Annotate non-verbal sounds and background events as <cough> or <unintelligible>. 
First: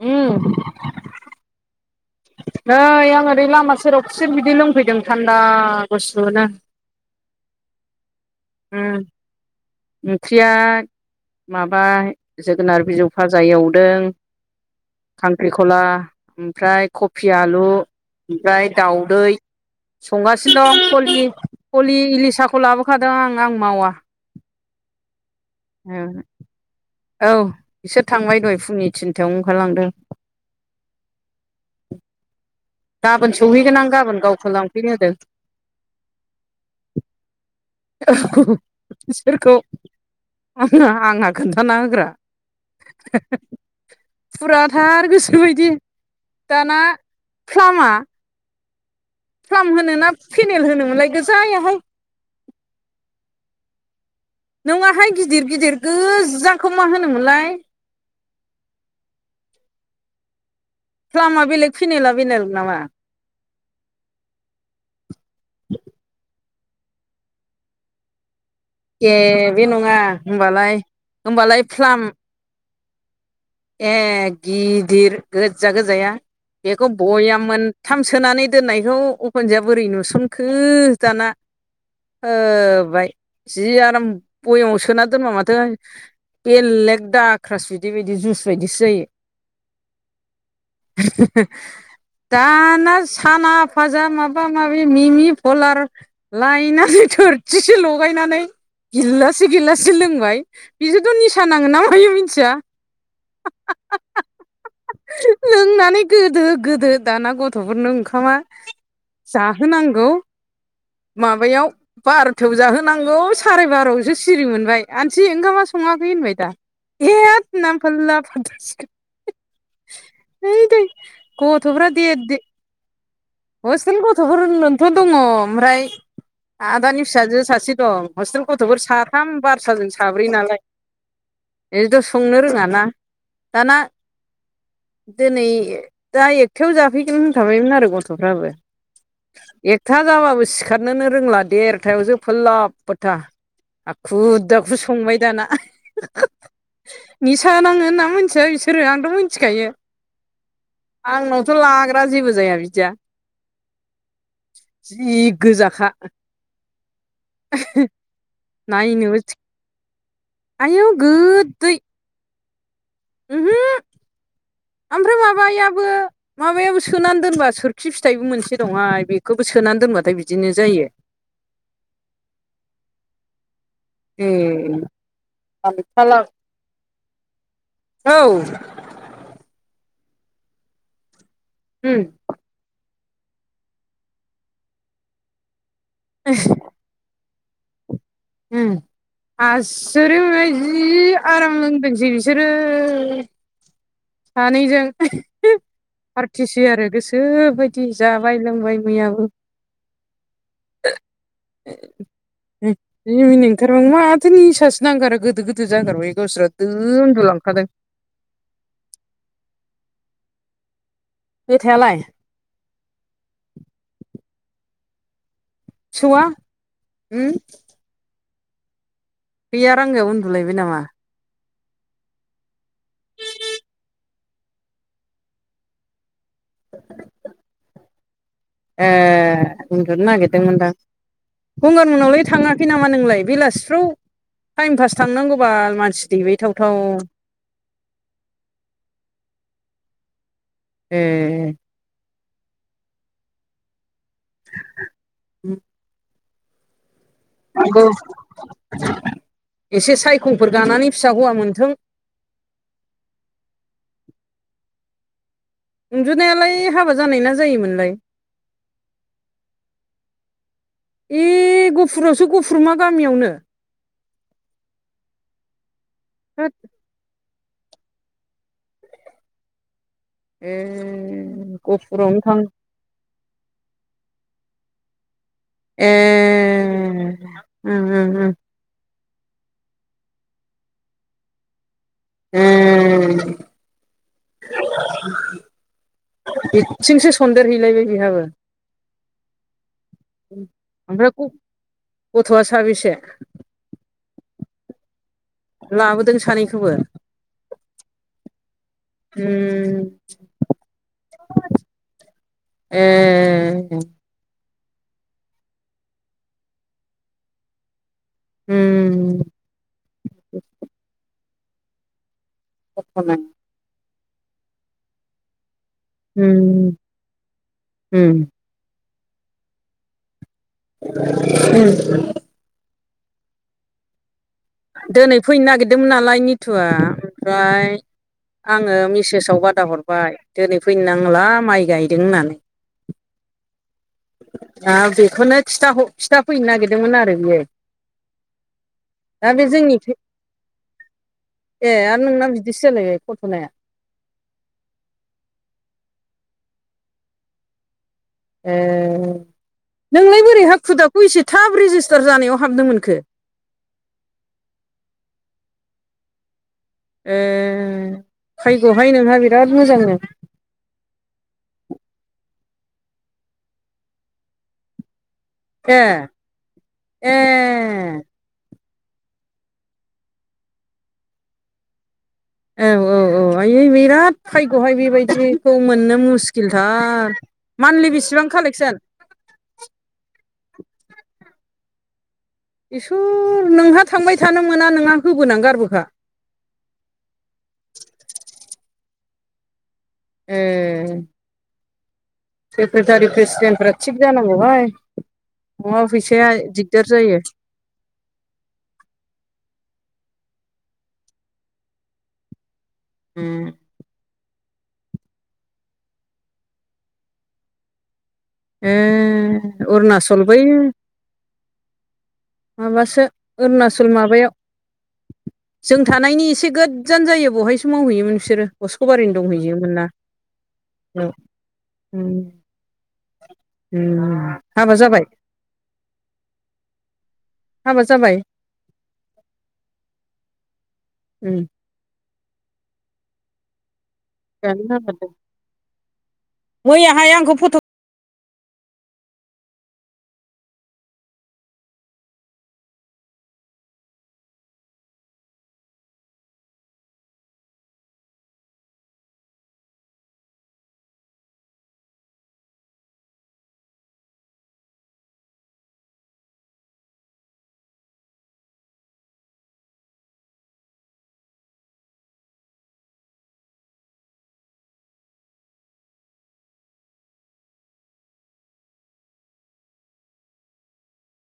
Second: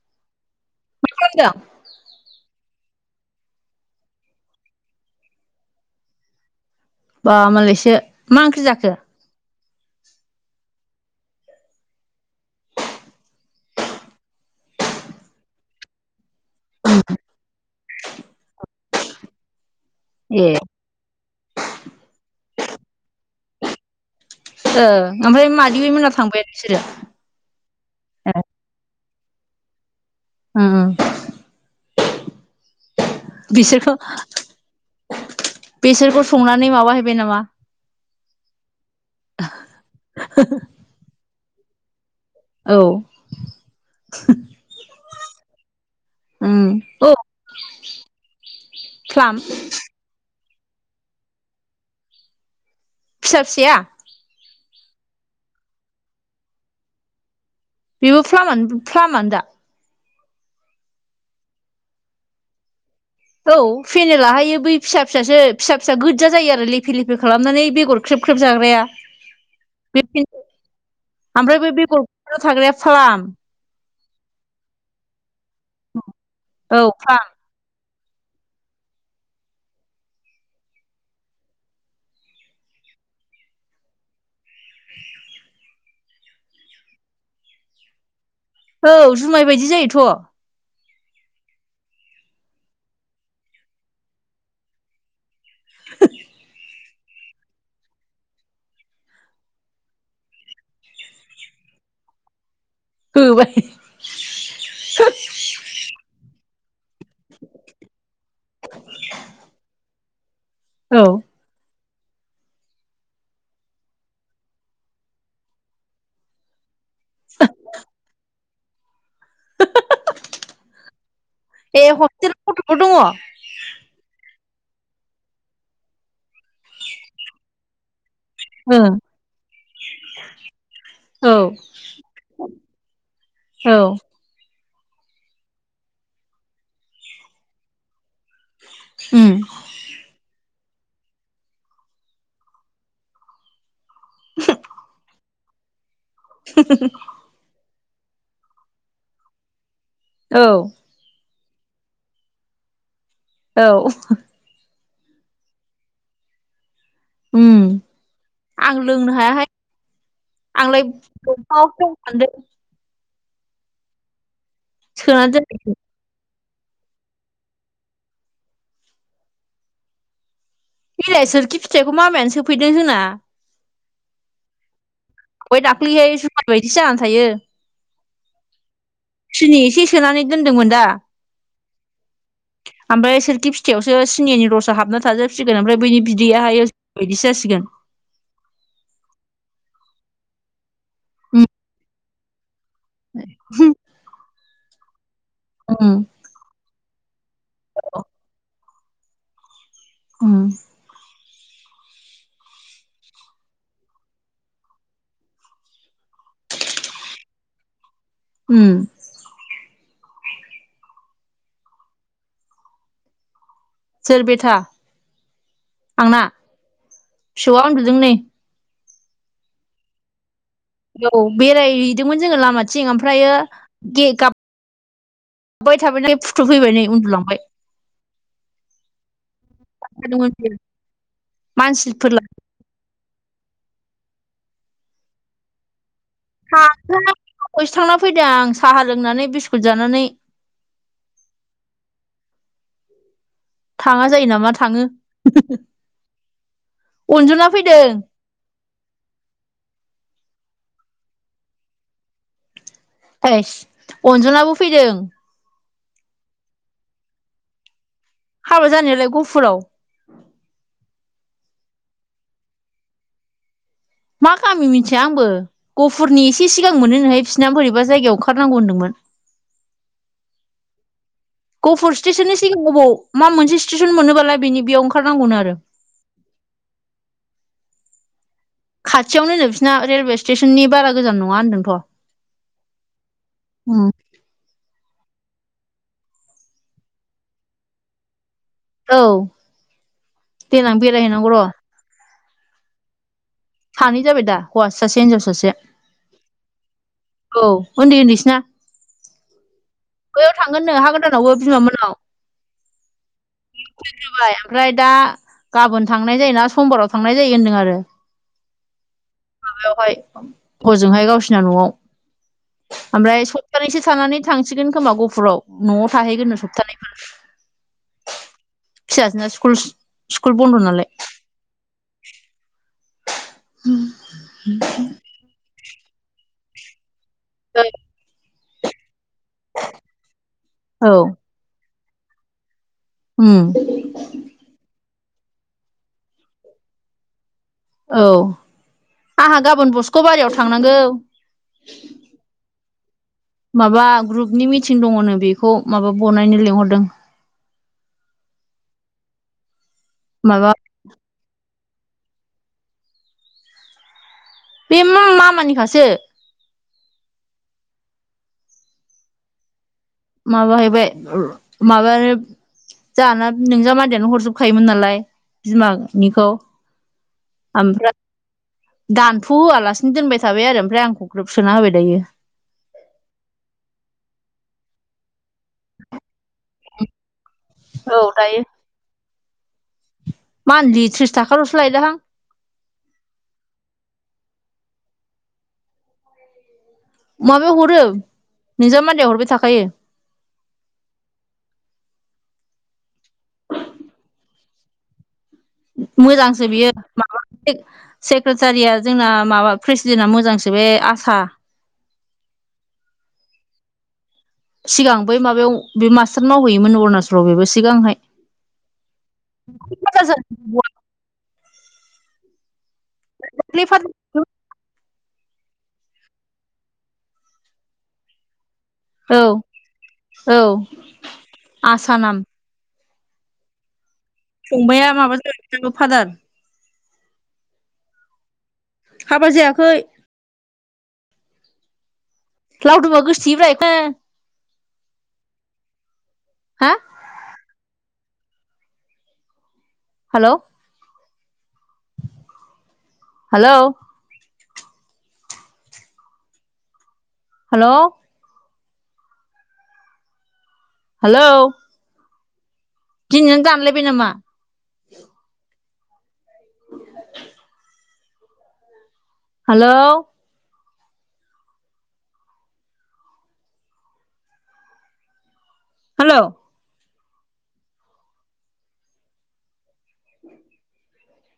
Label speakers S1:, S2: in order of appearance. S1: उम
S2: मा खालामदों
S1: नै आं ओरै लामा सेराव खुसेर बिदै लोंफैदों थान्दा गुसुनो
S2: बा मालायसो मा ओंख्रि जाखो
S1: उम ओंख्रिया माबा जोगोनार बिजौ फाजा एवदों खांख्रिखला ओमफ्राय कबि आलु ओमफ्राय दाउदै
S2: ए
S1: संगासिनो दं फलि फलि इलिसाखौ लाबोखादों आं आं मावा
S2: ओ ओमफ्राय मादिमि मोना थांबायानो बिसोरो
S1: औ बिसोर थांबाय दहाय फुंनि थिनथायावनो ओंखारलांदों
S2: उम उम
S1: गाबोन सौहैगोन आं
S2: बिसोरखौ
S1: गाबोन गावखौ लांफैनो होदों
S2: बिसोरखौ संनानै माबाहैबाय नामा
S1: औ बिसोरखौ आंहा आंहा खोन्थाना होग्रा
S2: औ
S1: फुराथार गोसो बायदि
S2: उम
S1: दाना
S2: औ
S1: फ्लामा
S2: फ्लाम
S1: फ्लाम होनो ना पेनेल होनोमोनलाय गोजायाहाय
S2: फिसा फिसाया
S1: नोंङा हाय गिदिर गिदिर गोजाखौ मा होनोमोनलाय
S2: बेबो फ्लामानो फ्लामानो दा
S1: फ्लामा बेलेग फेनेला बेलेग नामा
S2: औ फेनेलाहायो बै फिसा फिसासो फिसा फिसा गोजा जायो आरो लेफे लेफे खालामनानै बेगर ख्रेब ख्रेब जाग्राया
S1: ए बे नङा होमबालाय
S2: ओमफ्राय
S1: होमबालाय
S2: बे बेगर
S1: फ्लाम
S2: थाग्राया फ्लाम
S1: ए गिदिर गोजा गोजाया
S2: औ
S1: बेखौ
S2: फ्लाम
S1: बयाममोन थाम सोनानै दोननायखौ अखुनजोया बोरै नुसनखो दाना होबाय जि आराम बयामाव सोना दोनबा माथो बेलेग दा क्रास बिदै बायदि जुइस बायदिसो
S2: औ
S1: जायो
S2: जुमाय बायदि जायोथ'
S1: <inaudible> दाना साना फाजा माबा माबि मिमि फलार लाइनानै थोरसिसे लगायनानै गिलासे गिलासे लोंबाय बिजोंथ' निसा नाङोन ना मायो मिथिया।
S2: होबाय <inaudible>
S1: लोंनानै गोदो गोदो दाना गथ'फोरनो ओंखामा जाहो नांगौ
S2: औ।
S1: माबायाव बार'थायाव जाहोनांगौ साराय बारायावसो सिरि मोनबाय आनथि ओंखामा सङाखै होनबाय दा। <unintelligible>
S2: बे
S1: दे
S2: हस्टेल
S1: दे
S2: गथ'बो दङ?
S1: हस्टेल गथ'फोरनोनथ' दङ ओमफ्राय आदानि फिसाजो सासे दं हस्टेल गथ'फोर
S2: ओं
S1: साथाम बारसाजों साब्रै नालाय
S2: औ
S1: बेथ' संनो रोङाना दाना
S2: औ
S1: दिनै दा एकथायाव जाफैगोन होनखाबायमोन आरो गथ'फ्राबो
S2: उम
S1: एकथा जाबाबो सिखारनोनो रोंला देरथायावसो फोलाब फोथा हाखु दाखु संबाय दाना
S2: <inaudible>
S1: निसा नाङो होनना मिथिया बिसोरो आंथ' मिथिखायो।
S2: औ।
S1: आंनावथ' लाग्रा जेबो जाया बिदिया।
S2: औ <inaudible>
S1: जि गोजाखा।
S2: उम आं लोंनो
S1: नायनोबो
S2: हायाहाय।
S1: आयौ
S2: आंलाय दंफांआवसो दं सान्दों।
S1: ओमहो ओमफ्राय
S2: सोना दोनदों
S1: माबायाबो माबायाबो सोनान दोनबा सोरखि फिथाइबो मोनसे दंहाय बेखौबो सोनान दोनबाथाय बिदिनो जायो।
S2: बिलाइ सोरखि फिथाइखौ मामायानो सोफैदों जोंना
S1: ए।
S2: बहाय दाख्लैहाय
S1: फाला
S2: जुमाय बायदिसो जानान थायो।
S1: औ
S2: सिनि एसे सोनानै दोन्दोंमोन दा।
S1: उम।
S2: ओमफ्राय सोरखि फिथाइावसो सिनिनि रसआ हाबना थाजोबसिगोन ओमफ्राय बैनि बिदैयाहायो <unintelligible> जासिगोन।
S1: उम आसोरित मोनबाय जि
S2: उम
S1: आराम लोंदोंसै बिसोरो।
S2: <unintelligible>
S1: सानैजों <inaudible>
S2: उम।
S1: फारथिसै आरो गोसोबायदि जाबाय लोंबाय मैयाबो।
S2: उम
S1: <unintelligible> जि मिनिनो ओंखारबाय आं माथो निसासो नांगारो गोदो गोदो जागारबाय गावसोरा दो उन्दुलांखादों।
S2: उम।
S1: बेथायालाय?
S2: सोर बेथा? आंना
S1: फिसौआ उम
S2: फिसौआ उन्दुदों नै।
S1: गैया रांगायाव उन्दुलायबाय नामा?
S2: औ बेरायहैदोंमोन जोङो लामाथिं ओमफ्रायो गे गाब गाबबाय थानायखाय फुथुफैबाय नै उन्दुलांबाय।
S1: ए उन्दुनो
S2: थादोंमोन बियो।
S1: नागिरदोंमोनदां गंगार
S2: मानसिफोर
S1: मोनावलाय थाङा? खै नामा नोंलाय बेलासिफ्राव टाइम पास थांनांगौबाल मानसि
S2: थाङा
S1: दैबायथावथाव।
S2: दहायसो थांना फैदों आं साहा लोंनानै बिस्कुट जानानै।
S1: ए।
S2: थाङा जायो नामा थाङो। अनजना फैदों
S1: थांनांगौ <inaudible> एसे सायखंफोर गानानै फिसा हौवा मोनथों।
S2: थोस अनजनाबो फैदों।
S1: अनजुनायालाय हाबा जानाय ना जायिमोनलाय?
S2: हाबा जानायालाय गहफुराव।
S1: ए गफुरावसो गफुर मा गामियावनो?
S2: मा गामि मिथिया आंबो गहफुरनि एसे
S1: होद
S2: सिगां मोनो नोहाय बिसिना बोरैबा जायगायाव ओंखारनांगौ होनदोंमोन।
S1: ए
S2: गफुर
S1: गफुरावनो
S2: स्टेसननि
S1: थां
S2: सिगां अबाव मा मोनसे स्टेसन मोनोबालाय बेनि बेयाव ओंखारनांगौनो आरो।
S1: ए। उम उम उम।
S2: खाथियावनोनो बिसिना रेलवे स्टेसननि बारा गोजान नङा होन्दोंथ'।
S1: उम <inaudible> ब्बिथिंसो सन्देरहैलायबाय बेहाबो?
S2: औ देनां
S1: ओमफ्राय
S2: बेरायहैनांगौ र'
S1: ग-गथ'आ साबेसे?
S2: सानै जाबाय दा हौवासा सासे हिन्जाव सासे।
S1: लाबोदों सानैखौबो?
S2: औ ओन्दै ओन्दैसोना।
S1: उम
S2: बैयाव थांगोननो हा गोदानावबो बिमा मोननाव
S1: ए
S2: होबाय ओमफ्राय दा गाबोन थांनाय जायोना समबाराव थांनाय जायो होनदों आरो।
S1: उम
S2: माबायावहाय हजोंहाय गावसिना न'आव। ओमफ्राय सप्तानैसो थानानै थांसिगोन खोमा गहफुराव न'आव थाहैगोननो
S1: उमम
S2: सप्तानै
S1: उम।
S2: फिसाजो स्कुल-स्कुल बन्द' ना
S1: उम
S2: <inaudible>
S1: दोनै फैनो नागिरदोंमोन नालाय निथुआ ओमफ्राय
S2: नालाय
S1: आङो मिसेस साव बादा हरबाय दोनै फैनो
S2: औ
S1: नांला माइ गायदों होननानै
S2: होम
S1: दा बेखौनो खिथर-खिथाफैनो नागिरदोंमोन आरो बियो।
S2: औ
S1: दा
S2: आंहा
S1: बे
S2: गाबोन
S1: जोंनि
S2: बस्क'बारियाव थांनांगौ।
S1: ए आरो नोंना बिदि सोलायबाय खथ'नाया।
S2: माबा ग्रुपनि थिं दङनो बेखौ माबा बनायनो लिंहरदों।
S1: ए नोंलाय बोरै
S2: माबा
S1: हाखु दाखु एसे थाब रेजिस्टार जानायाव हाबनो मोनखो?
S2: बे म-मामानिखासो।
S1: ए फायग'हाय नोंहा बिराद मोजांनो।
S2: माबाहैबाय माबानो जाहाना नोंजामादैयानो हरजोबखायोमोन नालाय।
S1: ए
S2: बिमानिखौ ओमफ्राय
S1: ए
S2: दानथ' होआलासिनो दोनबाय थाबाय आरो ओमफ्राय आंखौ ग्रोब सोना होबाय दायो। औ
S1: औ आय बिराद भायग'हाय बेबायदिखौ मोननो मुस्किलथार। मान्थलि
S2: औ
S1: बेसिबां
S2: दायो
S1: कालेक्सन?
S2: मान्थलि त्रिस थाखाल'सो लायदोंहां।
S1: इसोर नोंहा थांबाय थानो मोना नोंहा होबोनानै गारबोखा।
S2: माबायाव हरो नोंजामादैया हरबाय थाखायो।
S1: ए सेक्रेटारि प्रेसिडेन्टफ्रा थिग जानांगौहाय नङाबा फैसाया दिगदार जायो।
S2: से-सेक्रेटारिया जोंना माबा प्रेसिडेन्टा मोजांसो बे आसा
S1: उम
S2: सिगां बै माबायाव बे मास्टार मावहैयोमोन अरुणाचलाव बेबो सिगांहाय।
S1: ए अरुनाचल बै माबासो अरुनाचल माबायाव जों थानायनि एसे गोजान जायो बहायसो मावहैयोमोन बिसोरो अस्क'बारिनो
S2: औ
S1: दंहैयोमोन ना
S2: औ
S1: औ।
S2: आसा नाम
S1: <inaudible>
S2: फंबाया
S1: जाबाय
S2: माबा <inaudible> फादार
S1: हाबा जाबाय?
S2: हाबा जायाखै।
S1: उम
S2: लावदुमा गोसोथोयोब्रा <inaudible>
S1: <inaudible>
S2: हा
S1: मैयाहाय आंखौ फथ
S2: हेल' हेलौ हेल' हेलौ दिनैना दानलायबाय नामा? <inaudible> Hello hello